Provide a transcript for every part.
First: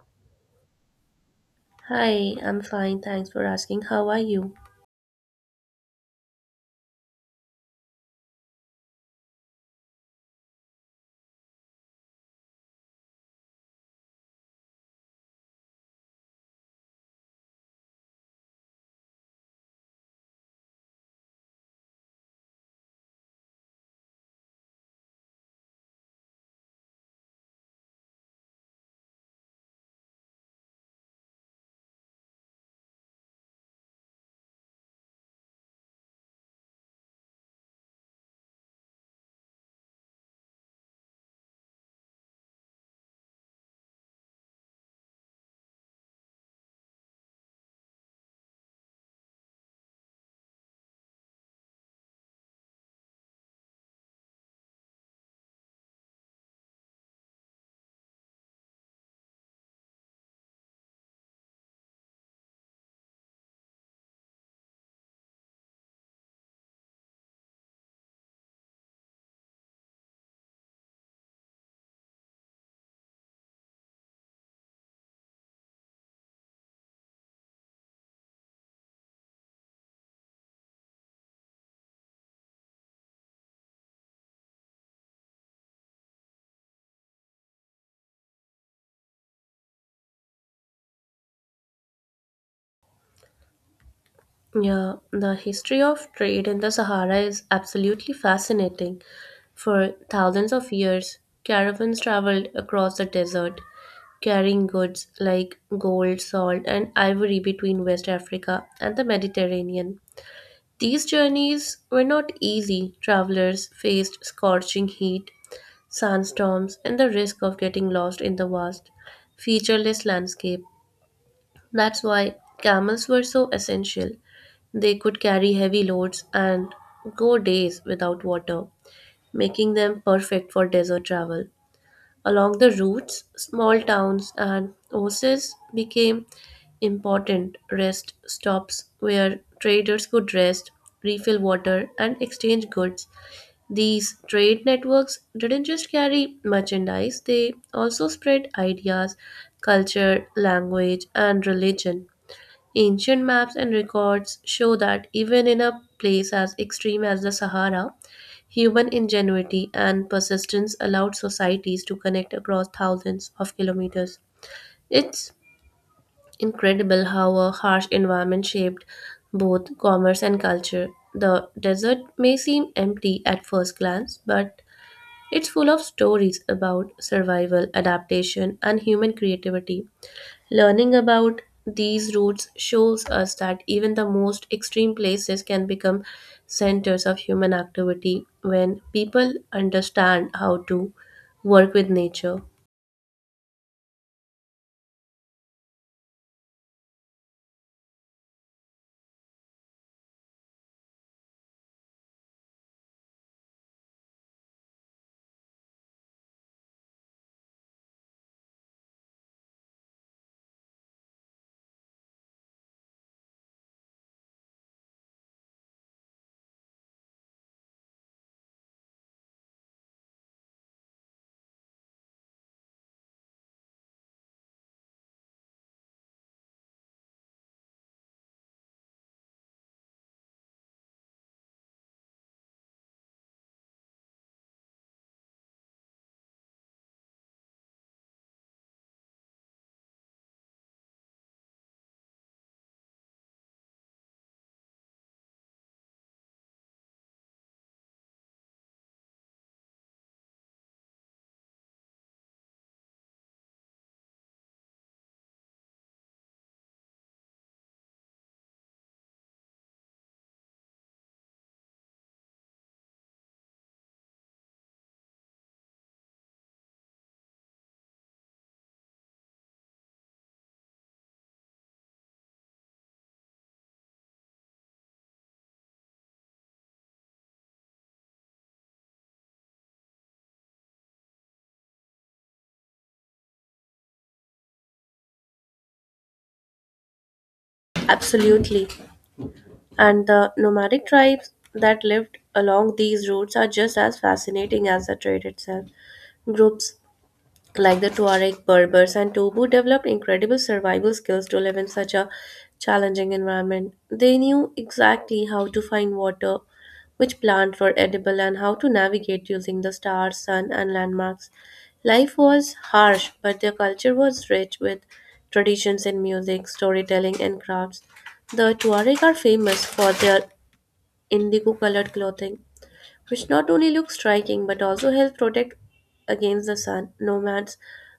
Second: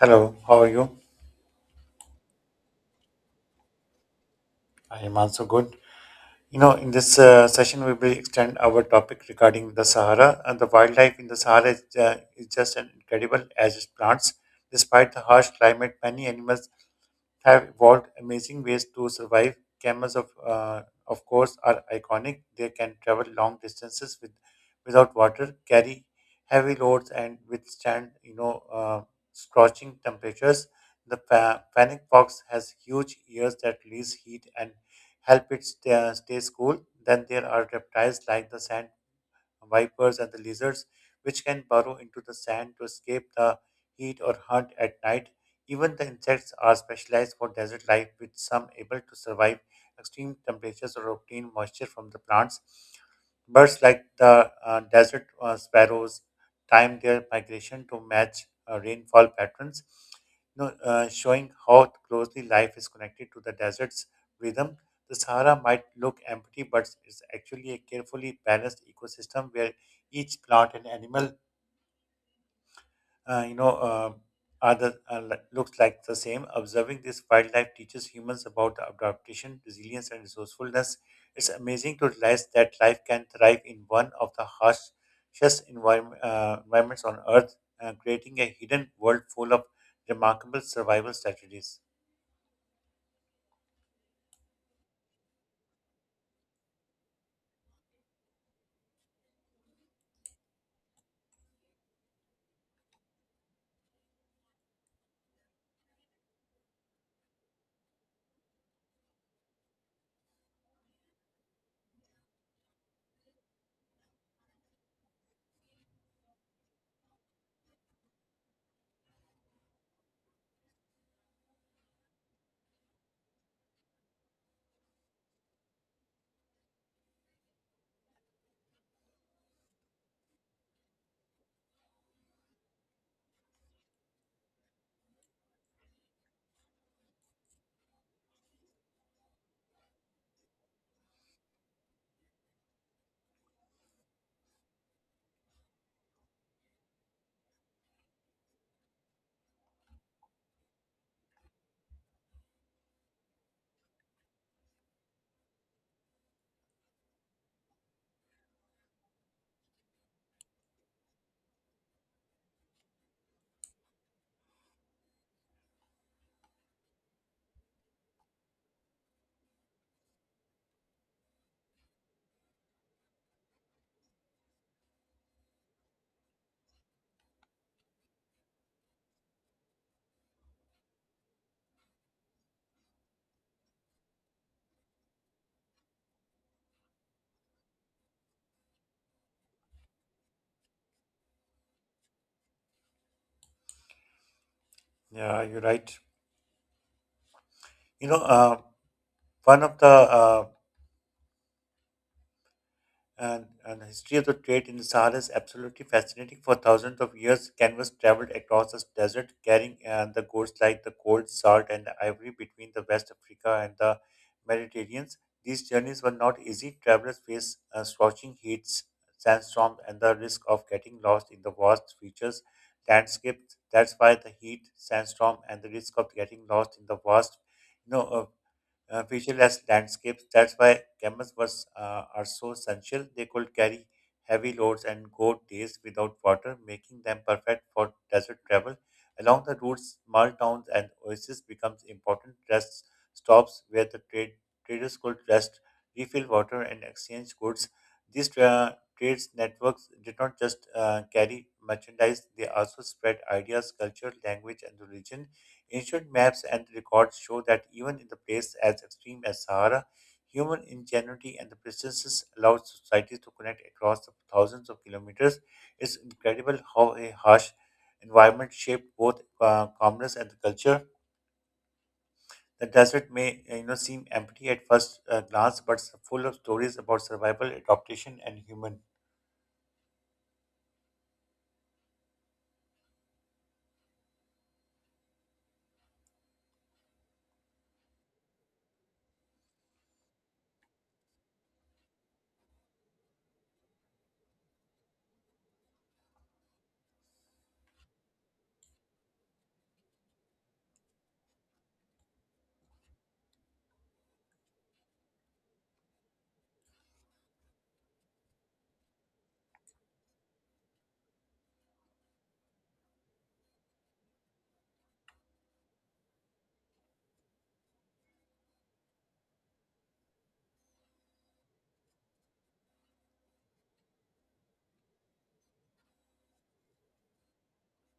Hello, how are you? Hi, I'm fine. Thanks for asking. How are you? I am also good. You know, in this session, we will extend our topic regarding the Sahara. And the wildlife in the Sahara is just an incredible as its plants. Despite the harsh climate, many animals have evolved amazing ways to survive. Camels, of course, are iconic. They can travel long without water, carry heavy loads, and withstand, scorching temperatures. The fennec fox has huge ears that release heat and help it stay cool. Then there are reptiles like the sand vipers, and the lizards, which can burrow into the sand to escape the heat or hunt at night. Even the insects are specialized for desert life, with some able to survive extreme temperatures or obtain moisture from the plants. Birds like the desert sparrows time their migration to match rainfall patterns, showing how closely life is connected to the desert's rhythm. The Sahara might look empty, but it's actually a carefully balanced ecosystem where each plant and animal, uh, you know, uh, are the, are li- looks like the same. Observing this wildlife teaches humans about adaptation, resilience, and resourcefulness. It's amazing to realize that life can thrive in one of the harshest environments on Earth, creating a hidden world full of remarkable survival strategies. Yeah, the history of trade in the Sahara is absolutely fascinating. For thousands of years, caravans traveled across the desert, carrying goods like gold, salt, and ivory between West Africa and the Mediterranean. These journeys were not easy. Travelers faced scorching heat, sandstorms, and the risk of getting lost in the vast, featureless landscape. That's why camels were so essential. They could carry heavy loads and go days without water, making them perfect for desert travel. Along the routes, small towns and oases became important rest stops where traders could rest, refill water, and exchange goods. These trade networks didn't just carry merchandise, they also spread ideas, culture, language, and religion. Ancient maps and records show that even in a place as extreme as the Sahara, human ingenuity and persistence allowed societies to connect across thousands of kilometers. It's incredible how a harsh environment shaped both commerce and culture. The desert may seem empty at first glance, but it's full of stories about survival, adaptation, and human creativity. Learning about these roots shows us that even the most extreme places can become centers of human activity when people understand how to work with nature. Yeah, you're right. You know, one of the and the history of the trade in the Sahara is absolutely fascinating. For thousands of years, canvas traveled across the desert, carrying the goods like the gold, salt, and the ivory between the West Africa and the Mediterranean. These journeys were not easy. Travelers faced scorching heats, sandstorms, and the risk of getting lost in the vast features landscapes. That's why the heat, sandstorm, and the risk of getting lost in the vast, you know, uh, featureless landscapes. That's why camels are so essential. They could carry heavy loads and go days without water, making them perfect for desert travel. Along the routes, small towns and oases becomes important rest stops where the traders could rest, refill water, and exchange goods. These trades networks did not just carry merchandise; they also spread ideas, culture, language, and religion. Ancient maps and records show that even in the place as extreme as Sahara, human ingenuity and the persistence allowed societies to connect across the thousands of kilometers. It's incredible how a harsh environment shaped both commerce and the culture. The desert may seem empty at first glance, but it's full of stories about survival, adaptation, and human. Absolutely. And the nomadic tribes that lived along these routes are just as fascinating as the trade itself. Groups like the Tuareg, Berbers, and Tobu developed incredible survival skills to live in such a challenging environment. They knew exactly how to find water, which plants were edible, and how to navigate using the stars, sun, and landmarks. Life was harsh, but their culture was rich with traditions in music, storytelling, and crafts. The Tuareg are famous for their indigo colored clothing, which not only look striking but also help protect against the sun. Nomads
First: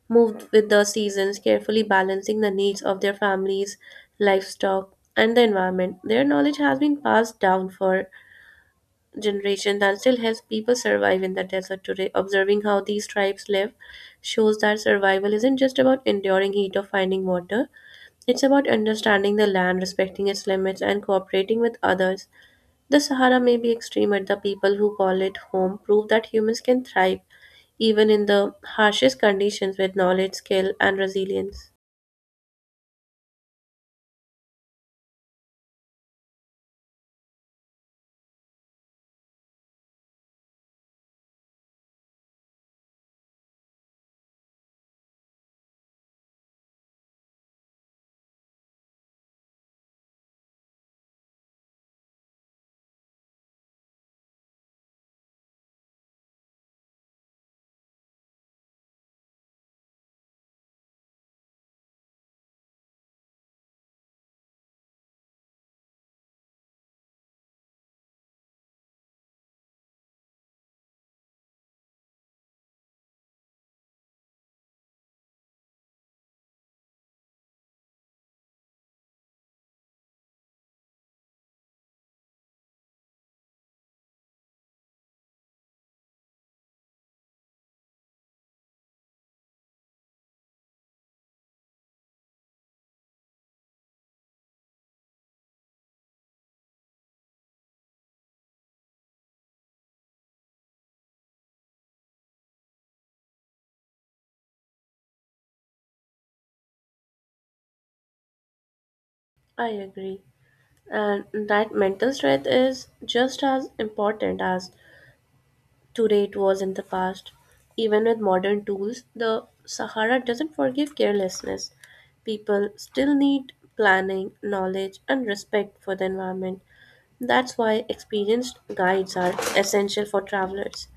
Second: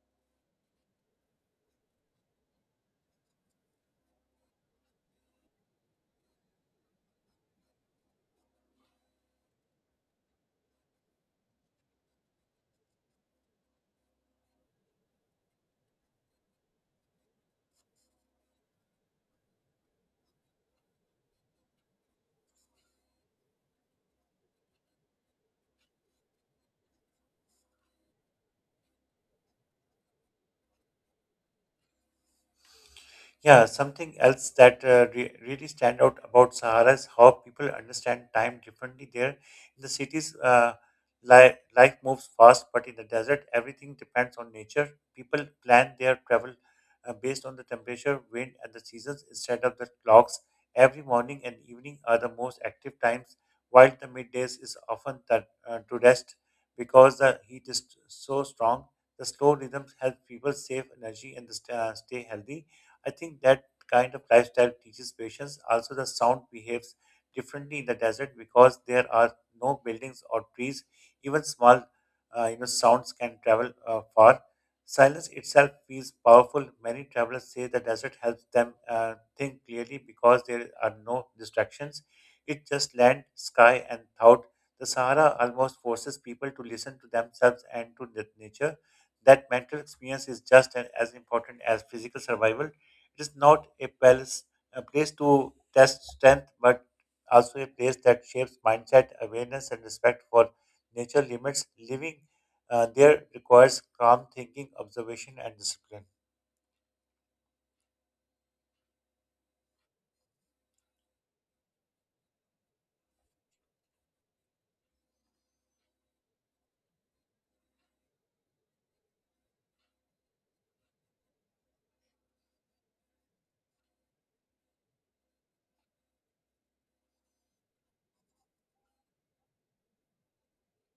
moved with the seasons, carefully balancing the needs of their families, livestock, and the environment. Their knowledge has been passed down for generations and still helps people survive in the desert today. Observing how these tribes live shows that survival isn't just about enduring heat or finding water, it's about understanding the land, respecting its limits, and cooperating with others. The Sahara may be extreme, but the people who call it home prove that humans can thrive even in the harshest conditions with knowledge, skill, and resilience. Yeah, something else that really stand out about Sahara is how people understand time differently there. In the cities, life moves fast, but in the desert, everything depends on nature. People plan their travel based on the temperature, wind, and the seasons instead of the clocks. Every morning and evening are the most active times, while the middays is often that, to rest because the heat is so strong. The slow rhythms help people save energy and stay healthy. I think that kind of lifestyle teaches patience. Also, the sound behaves differently in the desert because there are no buildings or trees. Even small, sounds can travel far. Silence itself feels powerful. Many travelers say the desert helps them think clearly because there are no distractions. It's just land, sky, and thought. The Sahara almost forces people to listen to themselves and to the nature. That mental experience is just as important as physical survival. It is not a palace, a place to test strength, but also a place that shapes mindset, awareness, and respect for nature limits. Living there requires calm thinking, observation, and discipline. I agree. And that mental strength is just as important as today it was in the past. Even with modern tools, the Sahara doesn't forgive carelessness. People still need planning, knowledge, and respect for the environment. That's why experienced guides are essential for travelers.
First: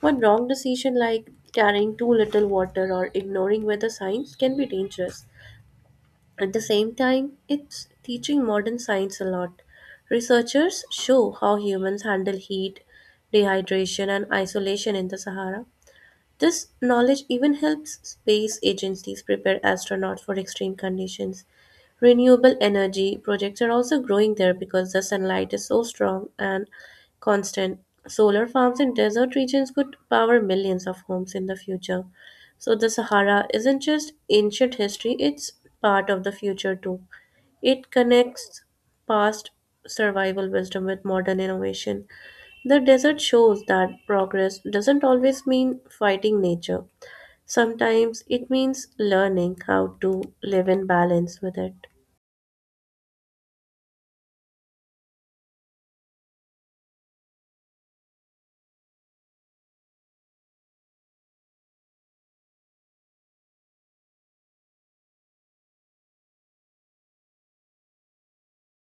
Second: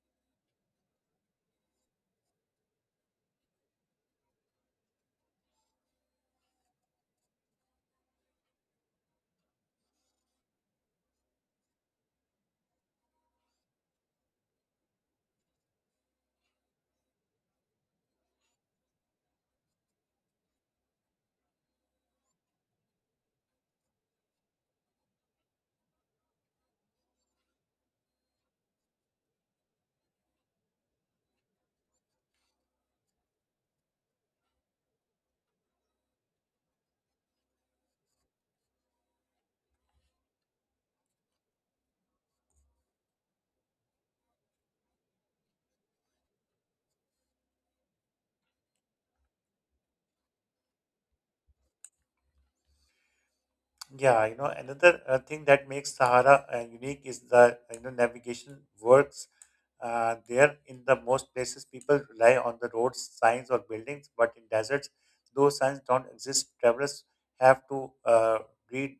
One wrong decision, like carrying too little water or ignoring weather signs, can be dangerous. At the same time, it's teaching modern science a lot. Researchers show how humans handle heat, dehydration, and isolation in the Sahara. This knowledge even helps space agencies prepare astronauts for extreme conditions. Renewable energy projects are also growing there because the sunlight is so strong and constant. Solar farms in desert regions could power millions of homes in the future. So the Sahara isn't just ancient history, it's part of the future too. It connects past survival wisdom with modern innovation. The desert shows that progress doesn't always mean fighting nature. Sometimes it means learning how to live in balance with it. Yeah, you know, another thing that makes Sahara unique is the navigation works there. In the most places, people rely on the roads, signs, or buildings, but in deserts, those signs don't exist. Travelers have to read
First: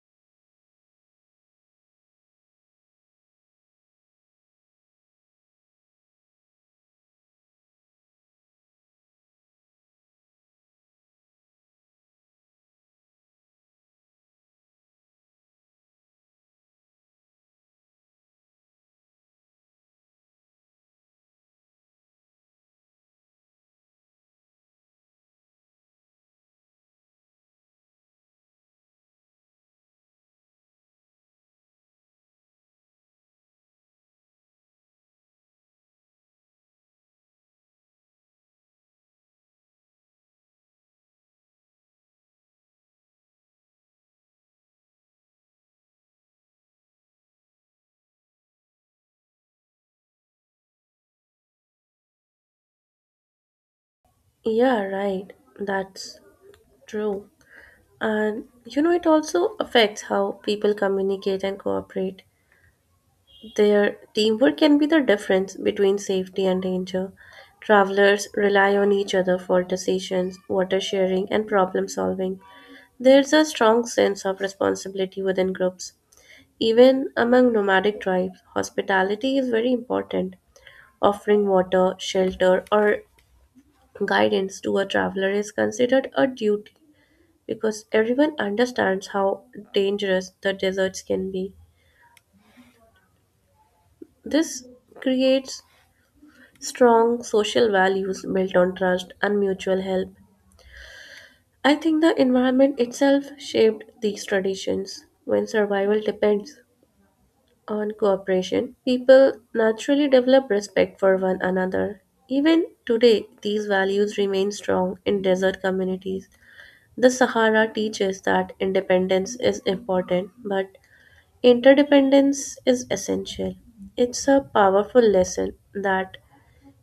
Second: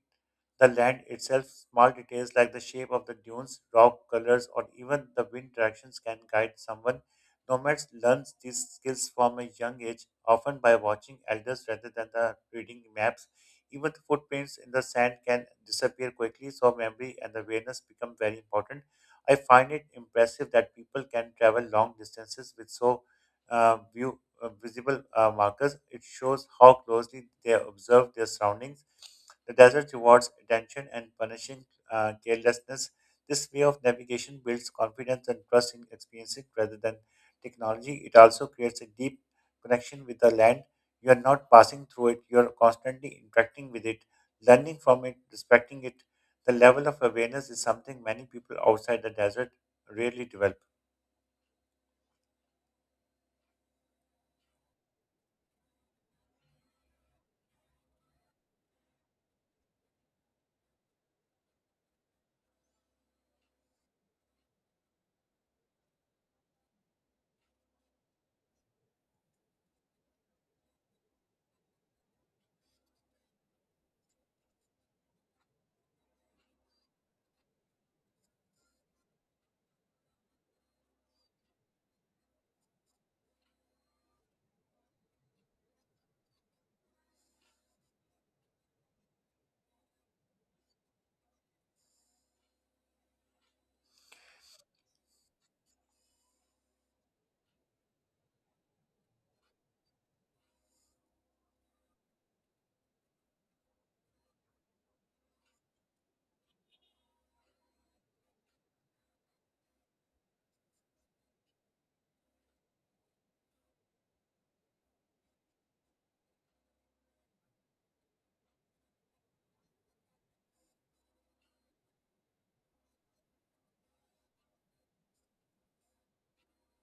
the land itself, small details like the shape of the dunes, rock colors, or even the wind directions can guide someone. Nomads learn these skills from a young age, often by watching elders rather than the reading maps. Even the footprints in the sand can disappear quickly, so memory and awareness become very important. I find it impressive that people can travel long distances with so visible markers. It shows how closely they observe their surroundings. The desert rewards attention and punishing carelessness. This way of navigation builds confidence and trust in experiences rather than technology. It also creates a deep connection with the land. You are not passing through it, you are constantly interacting with it, learning from it, respecting it. The level of awareness is something many people outside the desert rarely develop. Yeah, right. That's true. And you know, it also affects how people communicate and cooperate. Their teamwork can be the difference between safety and danger. Travelers rely on each other for decisions, water sharing, and problem solving. There's a strong sense of responsibility within groups. Even among nomadic tribes, hospitality is very important. Offering water, shelter, or guidance to a traveler is considered a duty because everyone understands how dangerous the deserts can be. This creates strong social values built on trust and mutual help. I think the environment itself shaped these traditions. When survival depends on cooperation, people naturally develop respect for one another. Even today, these values remain strong in desert communities. The Sahara teaches that independence is important, but interdependence is essential. It's a powerful lesson that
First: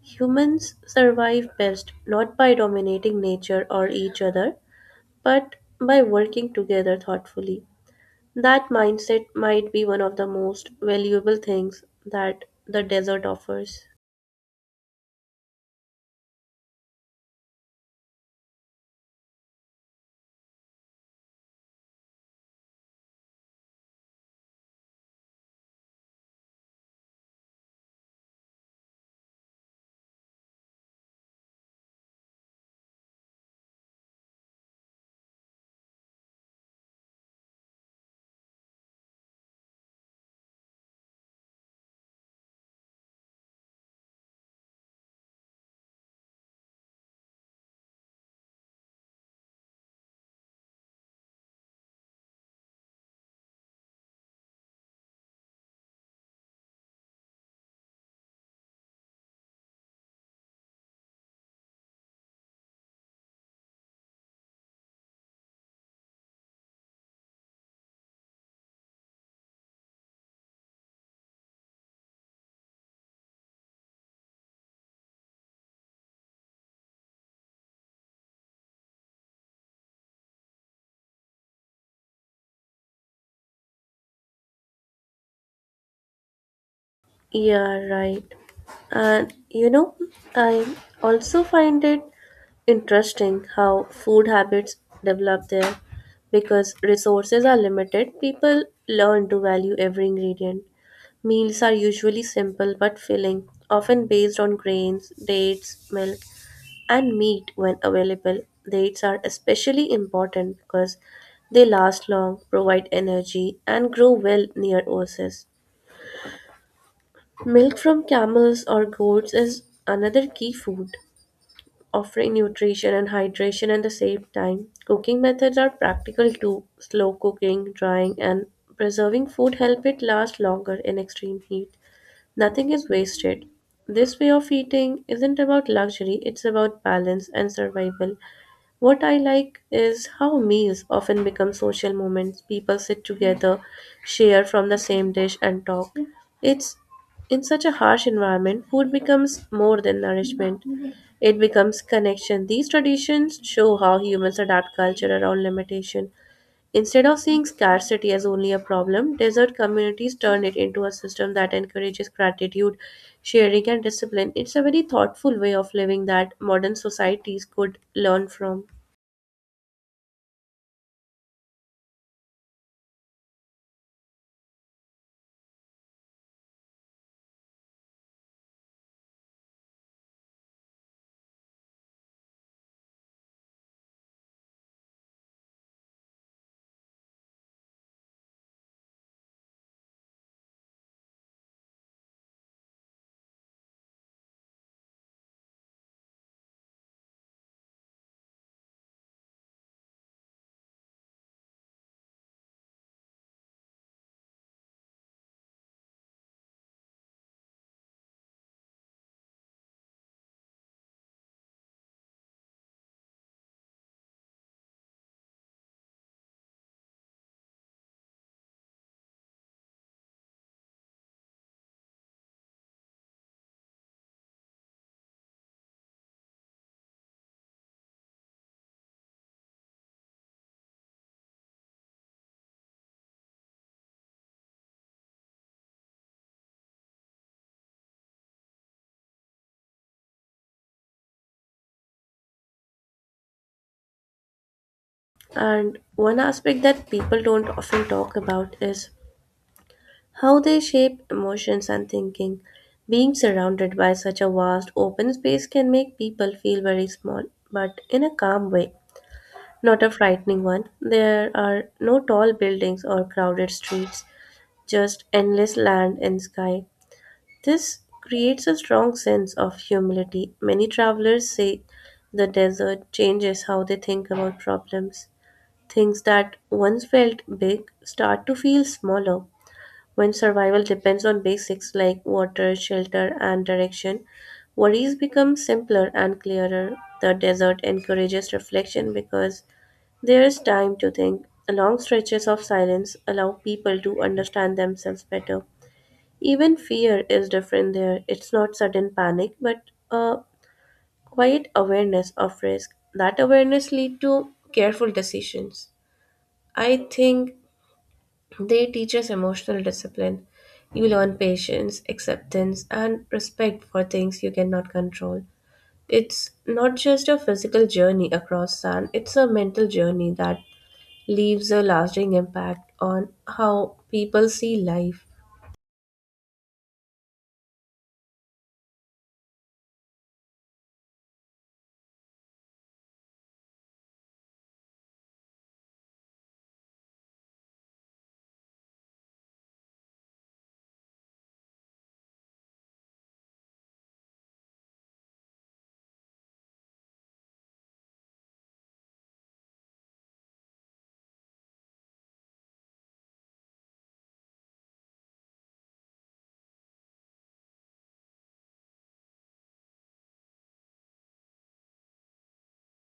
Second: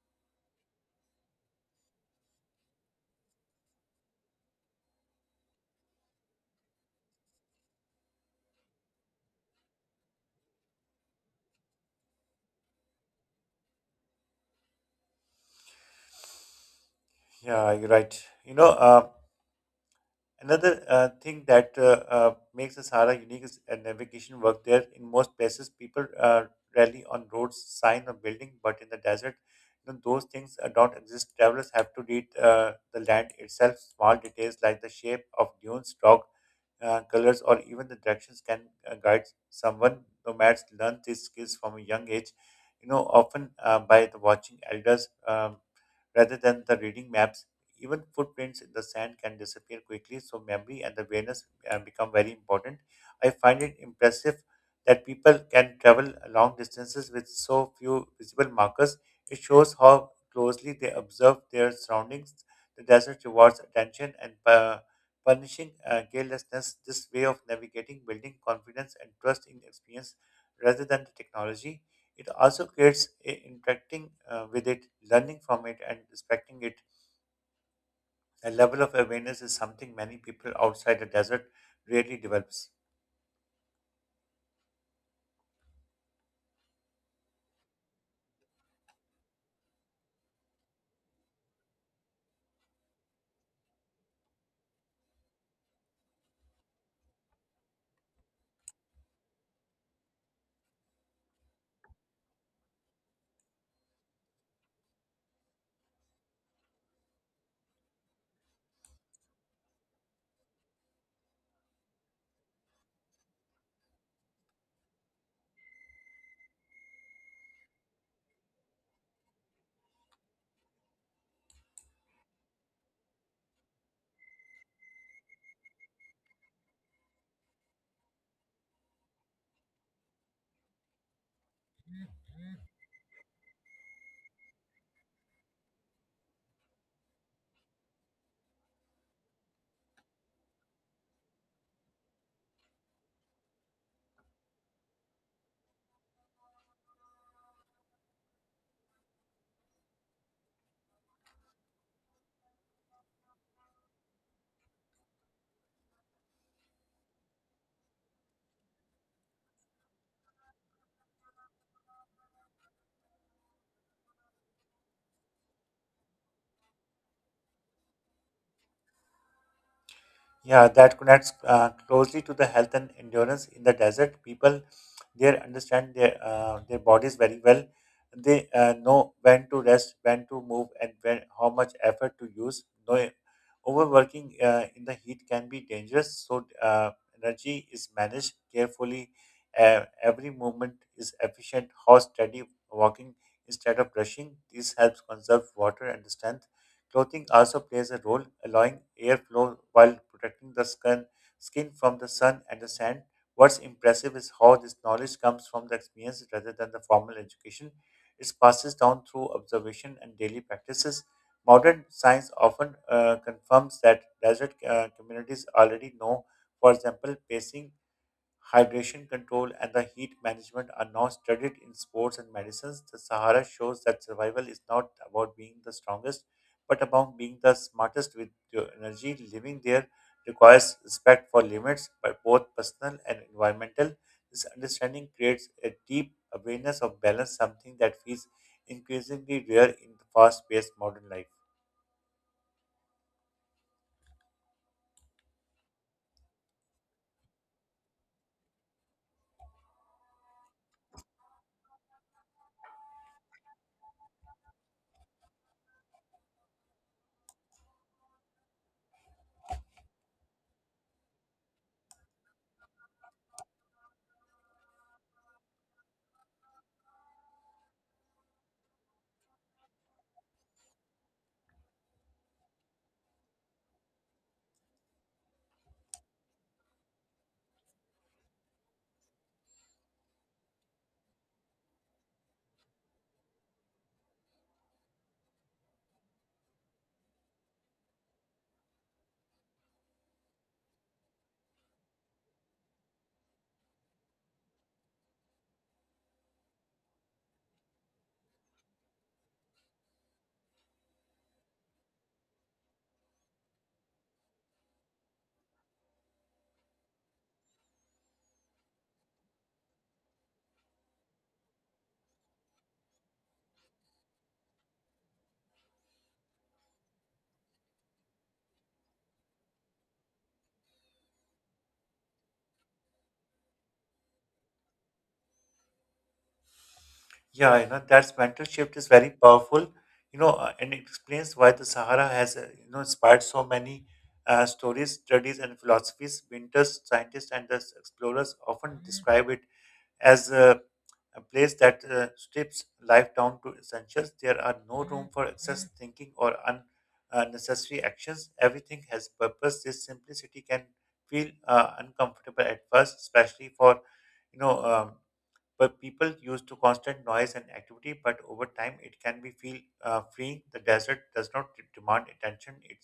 humans survive best not by dominating nature or each other, but by working together thoughtfully. That mindset might be one of the most valuable things that the desert offers. Yeah, you're right. Another thing that makes the Sahara unique is navigation work there. In most places, people rally on roads, sign, or building, but in the desert, those things don't exist. Travelers have to read the land itself. Small details like the shape of dunes, rock colors, or even the directions can guide someone. Nomads learn these skills from a young age, you know, often by the watching elders. Rather than the reading maps. Even footprints in the sand can disappear quickly, so memory and awareness become very important. I find it impressive that people can travel long distances with so few visible markers. It shows how closely they observe their surroundings. The desert rewards attention and punishing carelessness. This way of navigating, building confidence and trust in experience rather than the technology. It also creates interacting with it, learning from it, and respecting it. A level of awareness is something many people outside the desert rarely develops. Yeah, right. And you know, I also find it interesting how food habits develop there. Because resources are limited, people learn to value every ingredient. Meals are usually simple but filling, often based on grains, dates, milk, and meat when available. Dates are especially important because they last long, provide energy, and grow well near oases. Milk from camels or goats is another key food, offering nutrition and hydration at the same time. Cooking methods are practical too. Slow cooking, drying, and preserving food help it last longer in extreme heat. Nothing is wasted. This way of eating isn't about luxury, it's about balance and survival. What I like is how meals often become social moments. People sit together, share from the same dish, and talk. It's in such a harsh environment, food becomes more than nourishment. It becomes connection. These traditions show how humans adapt culture around limitation. Instead of seeing scarcity as only a problem, desert communities turn it into a system that encourages gratitude, sharing, and discipline. It's a very thoughtful way of living that modern societies could learn from. Yeah, that connects closely to the health and endurance in the desert. People there understand their bodies very well. They know when to rest, when to move, and when how much effort to use. No, overworking in the heat can be dangerous. So energy is managed carefully. Every movement is efficient. How steady walking instead of rushing. This helps conserve water and strength. Clothing also plays a role, allowing airflow while protecting the skin from the sun and the sand. What's impressive is how this knowledge comes from the experience rather than the formal education. It passes down through observation and daily practices. Modern science often confirms that desert communities already know, for example, pacing hydration control, and the heat management are now studied in sports and medicines. The Sahara shows that survival is not about being the strongest, but about being the smartest with your energy. Living there requires respect for limits, but both personal and environmental. This understanding creates a deep awareness of balance, something that feels increasingly rare in the fast-paced modern life. And one aspect that people don't often talk about is how they shape emotions and thinking. Being surrounded by such a vast open space can make people feel very small, but in a calm way, not a frightening one. There are no tall buildings or crowded streets, just endless land and sky. This creates a strong sense of humility. Many travelers say the desert changes how they think about problems. Things that once felt big start to feel smaller. When survival depends on basics like water, shelter, and direction, worries become simpler and clearer. The desert encourages reflection because there is time to think. Long stretches of silence allow people to understand themselves better. Even fear is different there. It's not sudden panic, but a quiet awareness of risk. That awareness leads to careful decisions. I think they teach us emotional discipline. You learn patience, acceptance, and respect for things you cannot control. It's not just a physical journey across sand, it's a mental journey that leaves a lasting impact on how people see life. Yeah, you know, that's mental shift is very powerful, and it explains why the Sahara has, inspired so many stories, studies, and philosophies. Winters, scientists, and the explorers often describe it as a place that strips life down to essentials. There are no room for excess thinking or unnecessary actions. Everything has purpose. This simplicity can feel uncomfortable at first, especially for, you know. um, but people used to constant noise and activity, but over time it can be feel freeing. The desert does not demand attention, it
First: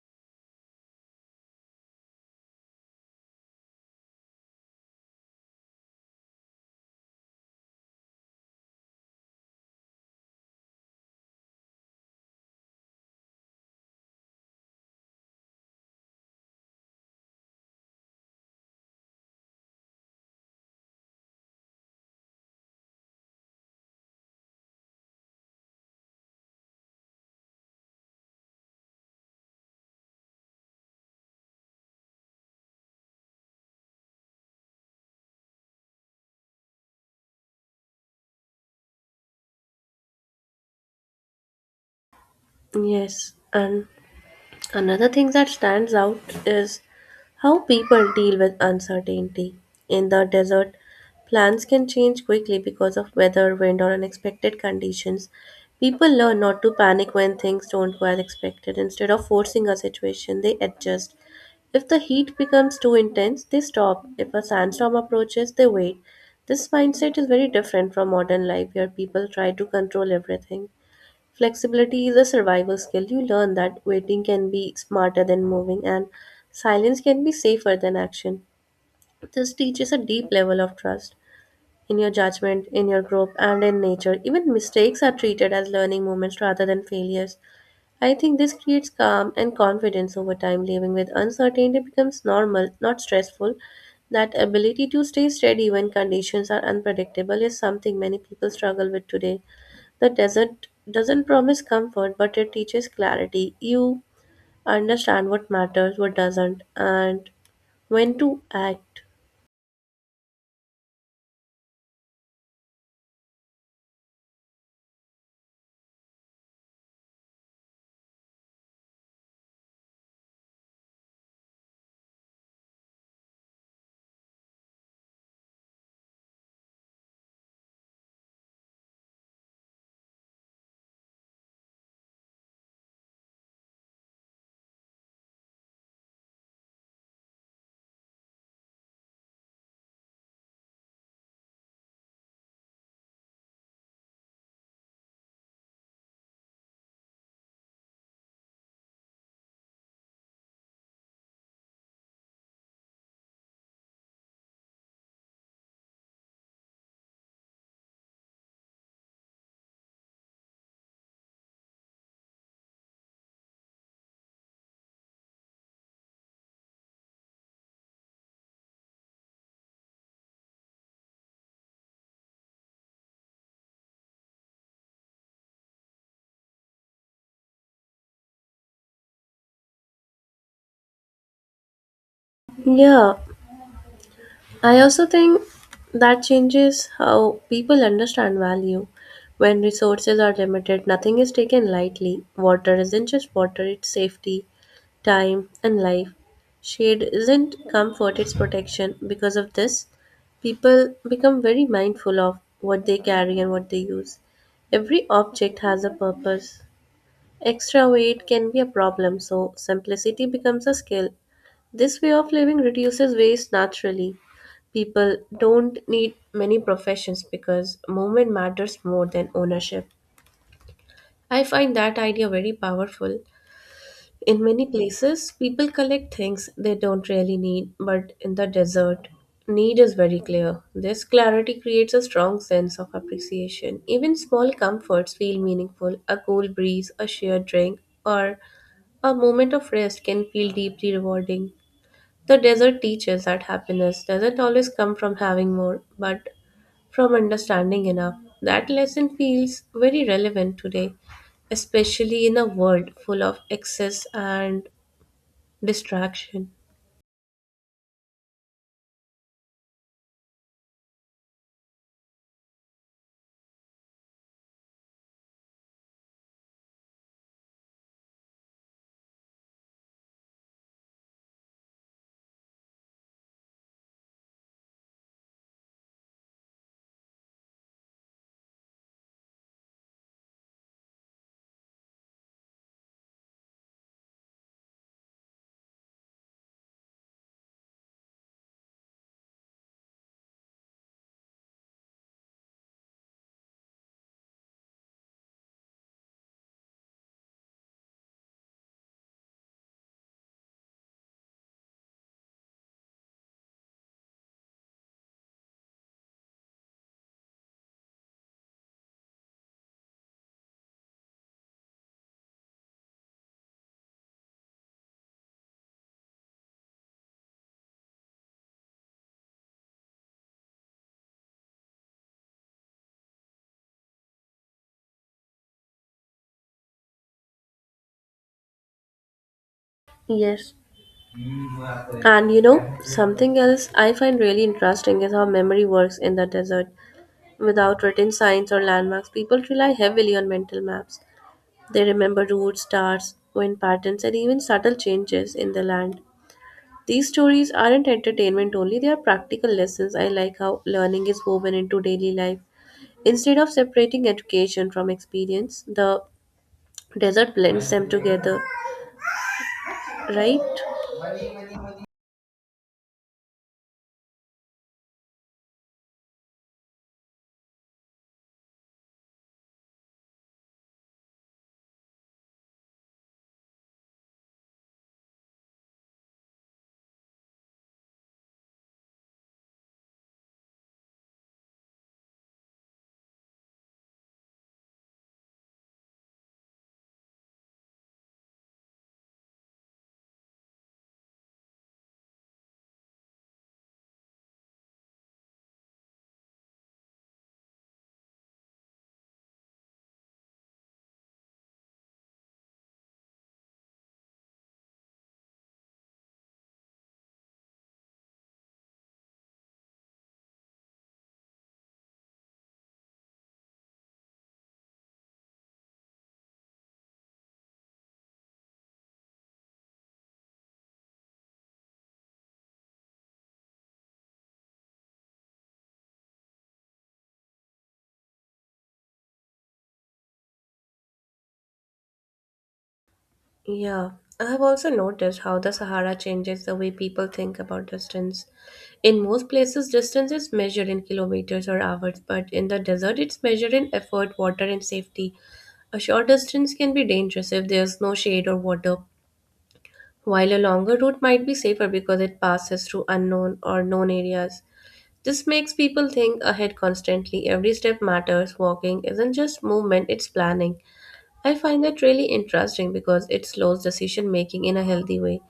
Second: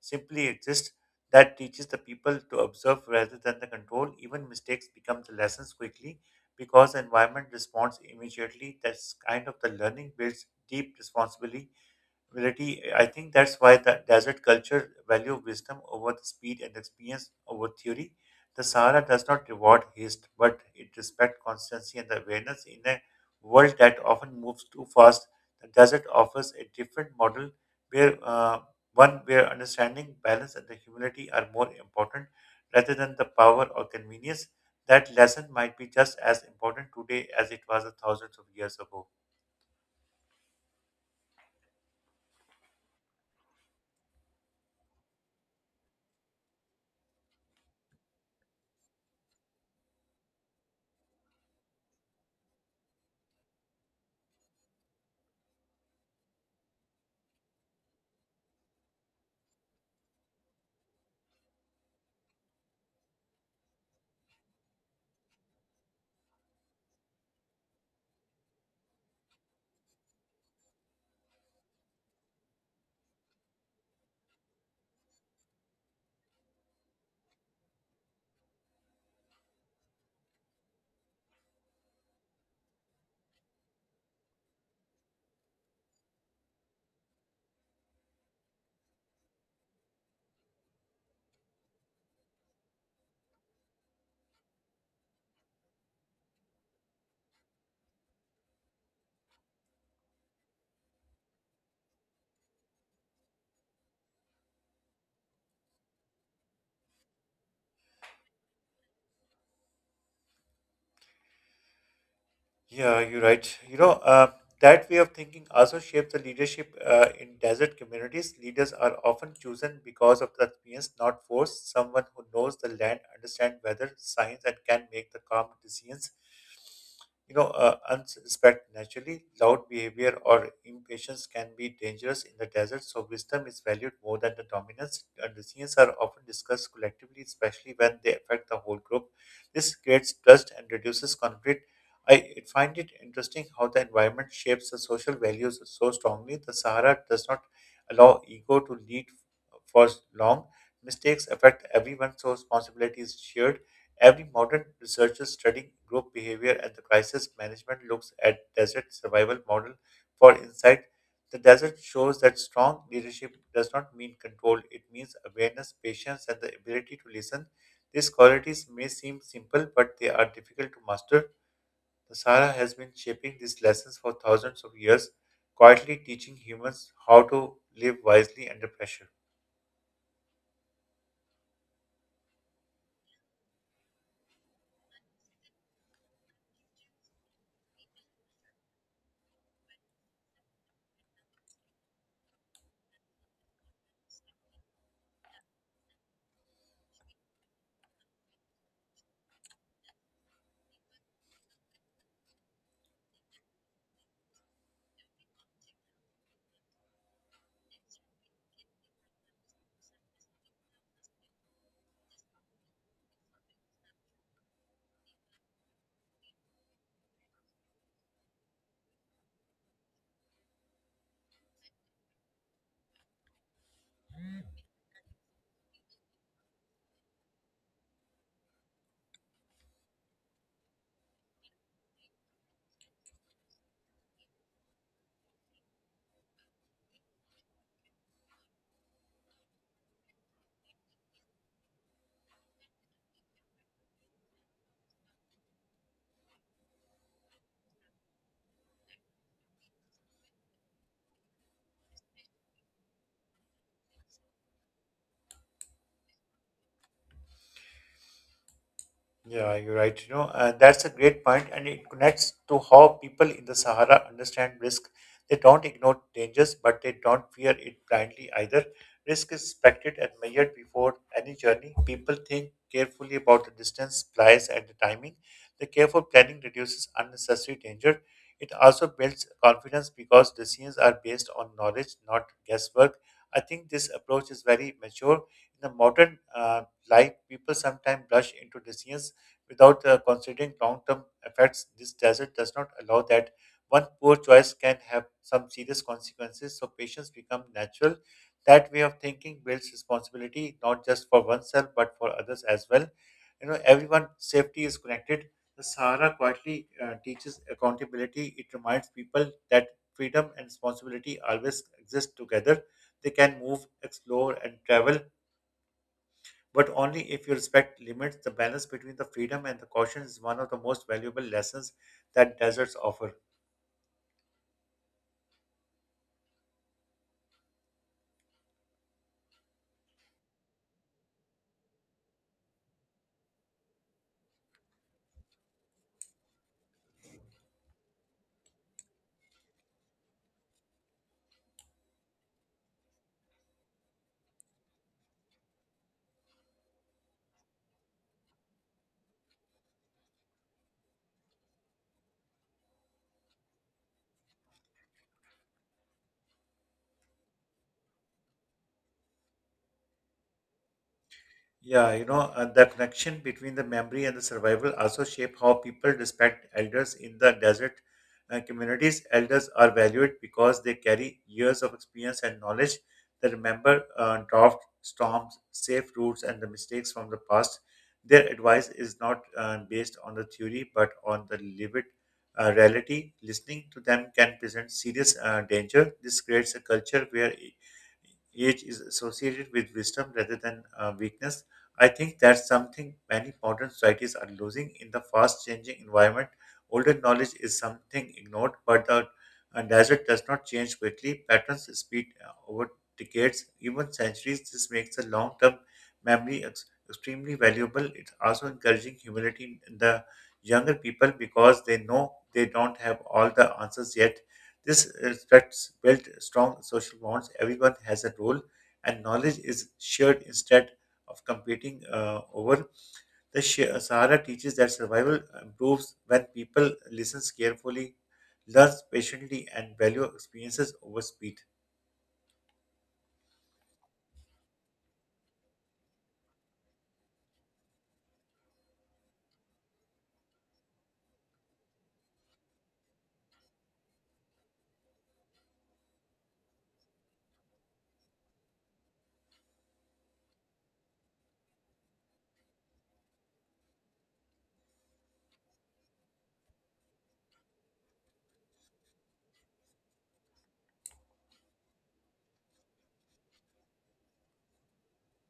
simply exists. That teaches the people to observe rather than the control. Even mistakes become the lessons quickly because the environment responds immediately. That's kind of the learning builds deep responsibility ability. I think that's why the desert culture value wisdom over the speed and experience over theory. The Sahara does not reward haste, but it respects constancy and the awareness in a world that often moves too fast. The desert offers a different model where one where understanding, balance, and the humility are more important rather than the power or convenience. That lesson might be just as important today as it was a thousands of years ago. Yes, and another thing that stands out is how people deal with uncertainty. In the desert, plans can change quickly because of weather, wind, or unexpected conditions. People learn not to panic when things don't go as expected. Instead of forcing a situation, they adjust. If the heat becomes too intense, they stop. If a sandstorm approaches, they wait. This mindset is very different from modern life where people try to control everything. Flexibility is a survival skill. You learn that waiting can be smarter than moving and silence can be safer than action. This teaches a deep level of trust in your judgment, in your group, and in nature. Even mistakes are treated as learning moments rather than failures. I think this creates calm and confidence over time. Living with uncertainty becomes normal, not stressful. That ability to stay steady when conditions are unpredictable is something many people struggle with today. The desert doesn't promise comfort, but it teaches clarity. You understand what matters, what doesn't, and when to act. Yeah, you're right. That way of thinking also shapes the leadership in desert communities. Leaders are often chosen because of the experience, not force. Someone who knows the land, understand weather, science, and can make the calm decisions. Unsuspect naturally, loud behavior or impatience can be dangerous in the desert, so wisdom is valued more than the dominance. And decisions are often discussed collectively, especially when they affect the whole group. This creates trust and reduces conflict. I find it interesting how the environment shapes the social values so strongly. The Sahara does not allow ego to lead for long. Mistakes affect everyone, so responsibility is shared. Every modern researcher studying group behavior and the crisis management looks at desert survival model for insight. The desert shows that strong leadership does not mean control. It means awareness, patience, and the ability to listen. These qualities may seem simple, but they are difficult to master. The Sahara has been shaping these lessons for thousands of years, quietly teaching humans how to live wisely under pressure. Yeah, I also think that changes how people understand value. When resources are limited, nothing is taken lightly. Water isn't just water, it's safety, time, and life. Shade isn't comfort, it's protection. Because of this, people become very mindful of what they carry and what they use. Every object has a purpose. Extra weight can be a problem, so simplicity becomes a skill. This way of living reduces waste naturally. People don't need many professions because movement matters more than ownership. I find that idea very powerful. In many places, people collect things they don't really need, but in the desert, need is very clear. This clarity creates a strong sense of appreciation. Even small comforts feel meaningful. A cool breeze, a shared drink, or a moment of rest can feel deeply rewarding. The desert teaches that happiness doesn't always come from having more, but from understanding enough. That lesson feels very relevant today, especially in a world full of excess and distraction. Yeah, you're right. You know, and that's a great point, and it connects to how people in the Sahara understand risk. They don't ignore dangers, but they don't fear it blindly either. Risk is expected and measured before any journey. People think carefully about the distance, supplies, and the timing. The careful planning reduces unnecessary danger. It also builds confidence because decisions are based on knowledge, not guesswork. I think this approach is very mature. In the modern life, people sometimes rush into decisions without considering long term effects. This desert does not allow that. One poor choice can have some serious consequences, so patience becomes natural. That way of thinking builds responsibility not just for oneself but for others as well. You know, everyone safety is connected. The Sahara quietly teaches accountability. It reminds people that freedom and responsibility always exist together. They can move, explore, and travel but only if you respect limits. The balance between the freedom and the caution is one of the most valuable lessons that deserts offer. Yes. And you know, something else I find really interesting is how memory works in the desert. Without written signs or landmarks, people rely heavily on mental maps. They remember routes, stars, wind patterns, and even subtle changes in the land. These stories aren't entertainment only, they are practical lessons. I like how learning is woven into daily life. Instead of separating education from experience, the desert blends them together, right? Yeah, you know, the connection between the memory and the survival also shape how people respect elders in the desert communities. Elders are valued because they carry years of experience and knowledge. They remember drought, storms, safe routes, and the mistakes from the past. Their advice is not based on the theory but on the lived reality. Listening to them can present serious danger. This creates a culture where age is associated with wisdom rather than weakness. I think that's something many modern societies are losing in the fast changing environment. Older knowledge is something ignored, but the desert does not change quickly. Patterns repeat over decades, even centuries. This makes the long term memory extremely valuable. It's also encouraging humility in the younger people because they know they don't have all the answers yet. This respects built strong social bonds. Everyone has a role, and knowledge is shared instead of competing over. The Sahara teaches that survival improves when people listens carefully, learns patiently, and value experiences over speed. Yeah, I have also noticed how the Sahara changes the way people think about distance. In most places, distance is measured in kilometers or hours, but in the desert, it's measured in effort, water, and safety. A short distance can be dangerous if there's no shade or water, while a longer route might be safer because it passes through unknown or known areas. This makes people think ahead constantly. Every step matters. Walking isn't just movement, it's planning. I find that really interesting because it slows decision making in a healthy way.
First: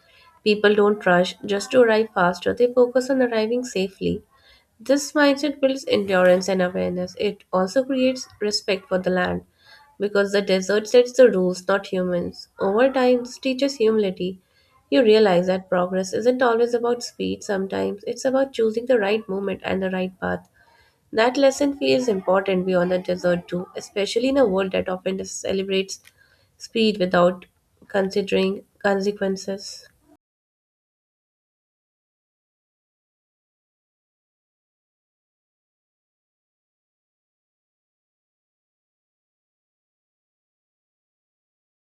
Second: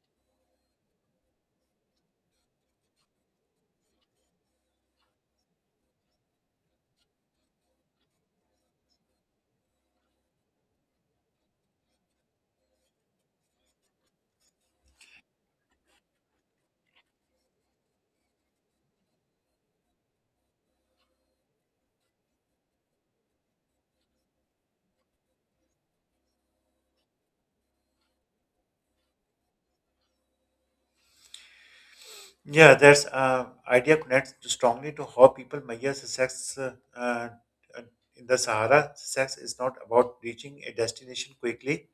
People don't rush just to arrive faster, they focus on arriving safely. This mindset builds endurance and awareness. It also creates respect for the land because the desert sets the rules, not humans. Over time, this teaches humility. You realize that progress isn't always about speed, sometimes it's about choosing the right moment and the right path. That lesson feels important beyond the desert too, especially in a world that often celebrates speed without considering consequences. Yeah, that's idea connects strongly to how people measure success in the Sahara. Success is not about reaching a destination quickly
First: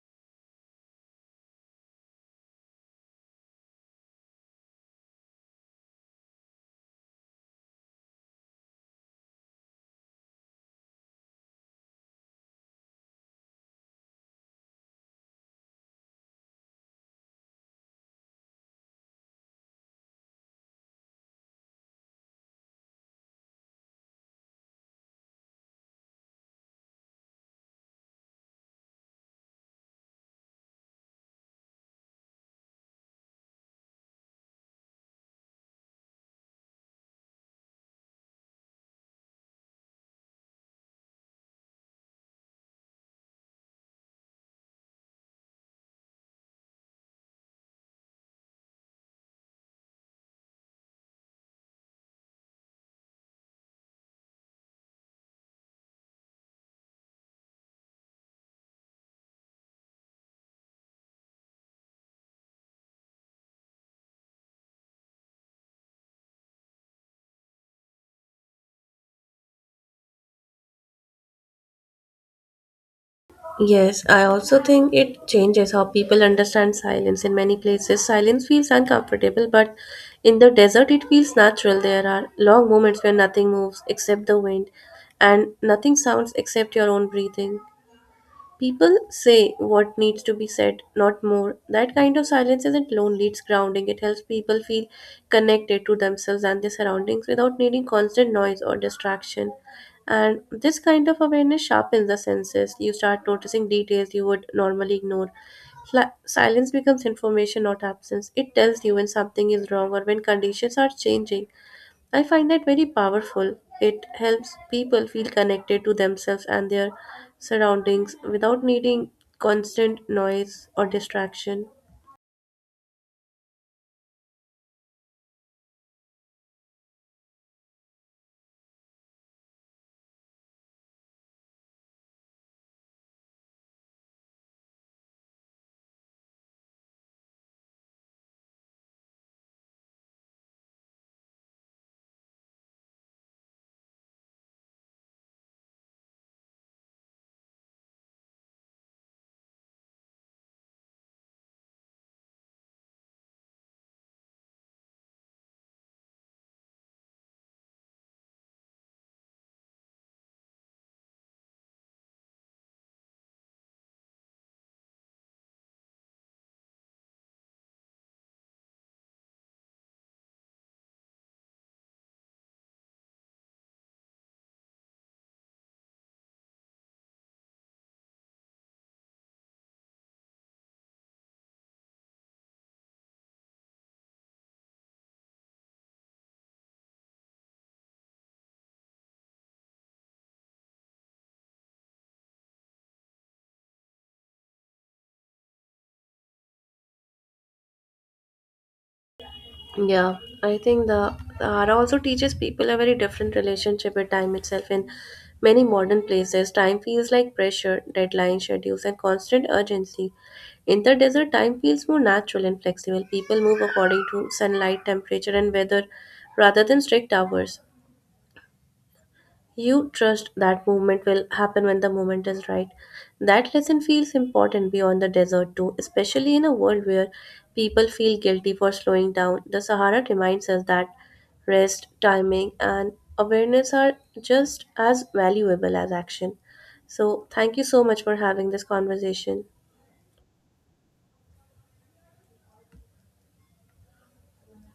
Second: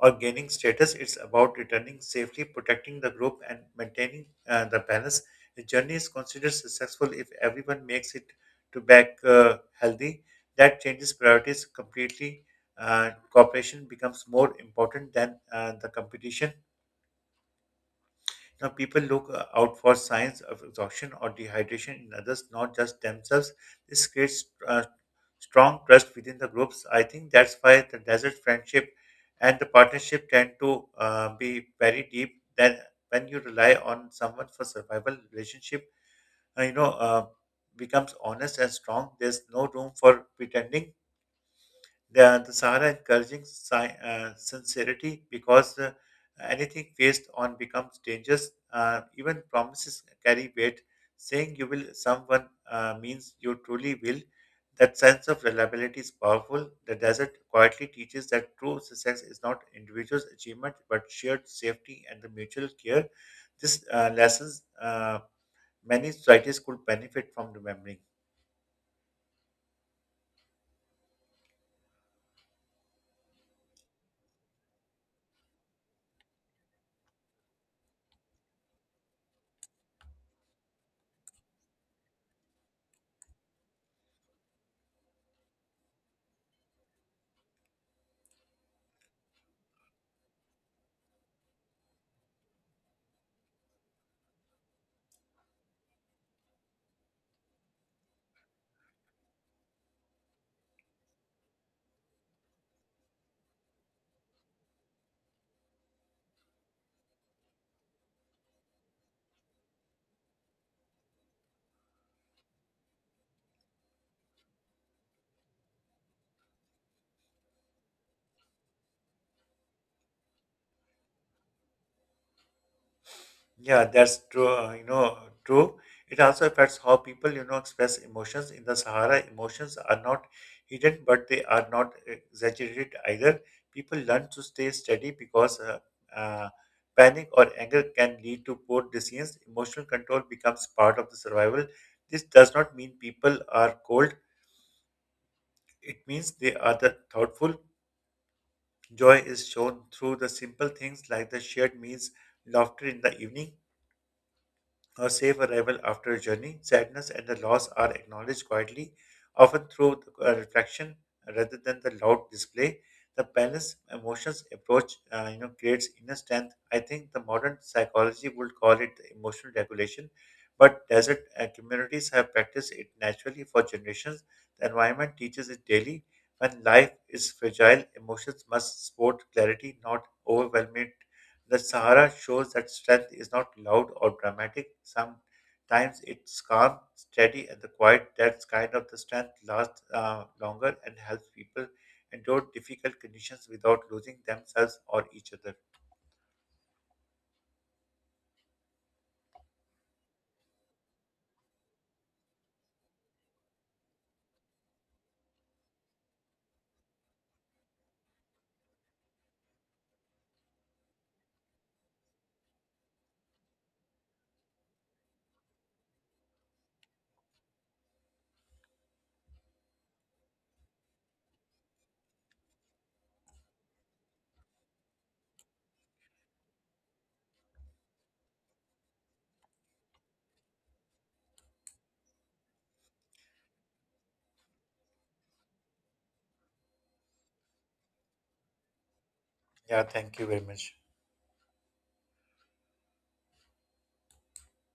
or gaining status. It's about returning safely, protecting the group, and maintaining the balance. The journey is considered successful if everyone makes it to back healthy. That changes priorities completely. Cooperation becomes more important than the competition. Now, people look out for signs of exhaustion or dehydration in others, not just themselves. This creates strong trust within the groups. I think that's why the desert friendship and the partnership tend to be very deep. Then, when you rely on someone for survival, relationship, uh, you know, uh, becomes honest and strong. There's no room for pretending they are the Sahara encouraging sincerity because anything based on becomes dangerous. Even promises carry weight. Saying you will someone means you truly will. That sense of reliability is powerful. The desert quietly teaches that true success is not individual achievement but shared safety and the mutual care. This lessons many societies could benefit from remembering. Yes, I also think it changes how people understand silence. In many places, silence feels uncomfortable, but in the desert, it feels natural. There are long moments where nothing moves except the wind, and nothing sounds except your own breathing. People say what needs to be said, not more. That kind of silence isn't lonely, it's grounding. It helps people feel connected to themselves and their surroundings without needing constant noise or distraction. And this kind of awareness sharpens the senses. You start noticing details you would normally ignore. Silence becomes information, not absence. It tells you when something is wrong or when conditions are changing. I find that very powerful. It helps people feel connected to themselves and their surroundings without needing constant noise or distraction. Yeah, that's true. You know, true. It also affects how people, you know, express emotions. In the Sahara, emotions are not hidden, but they are not exaggerated either. People learn to stay steady because uh, panic or anger can lead to poor decisions. Emotional control becomes part of the survival. This does not mean people are cold. It means they are the thoughtful. Joy is shown through the simple things like the shared meals, laughter in the evening, her safe arrival after a journey. Sadness and the loss are acknowledged quietly, often through reflection rather than the loud display. The balanced emotions approach, you know, creates inner strength. I think the modern psychology would call it emotional regulation, but desert communities have practiced it naturally for generations. The environment teaches it daily. When life is fragile, emotions must support clarity, not overwhelm it. The Sahara shows that strength is not loud or dramatic. Sometimes it's calm, steady, and the quiet. That kind of the strength lasts longer and helps people endure difficult conditions without losing themselves or each other. Yeah, I think the Hara also teaches people a very different relationship with time itself. In many modern places, time feels like pressure, deadlines, schedules, and constant urgency. In the desert, time feels more natural and flexible. People move according to sunlight, temperature, and weather rather than strict hours. You trust that movement will happen when the moment is right. That lesson feels important beyond the desert, too, especially in a world where people feel guilty for slowing down. The Sahara reminds us that rest, timing, and awareness are just as valuable as action. So, thank you so much for having this conversation. Yeah, thank you very much.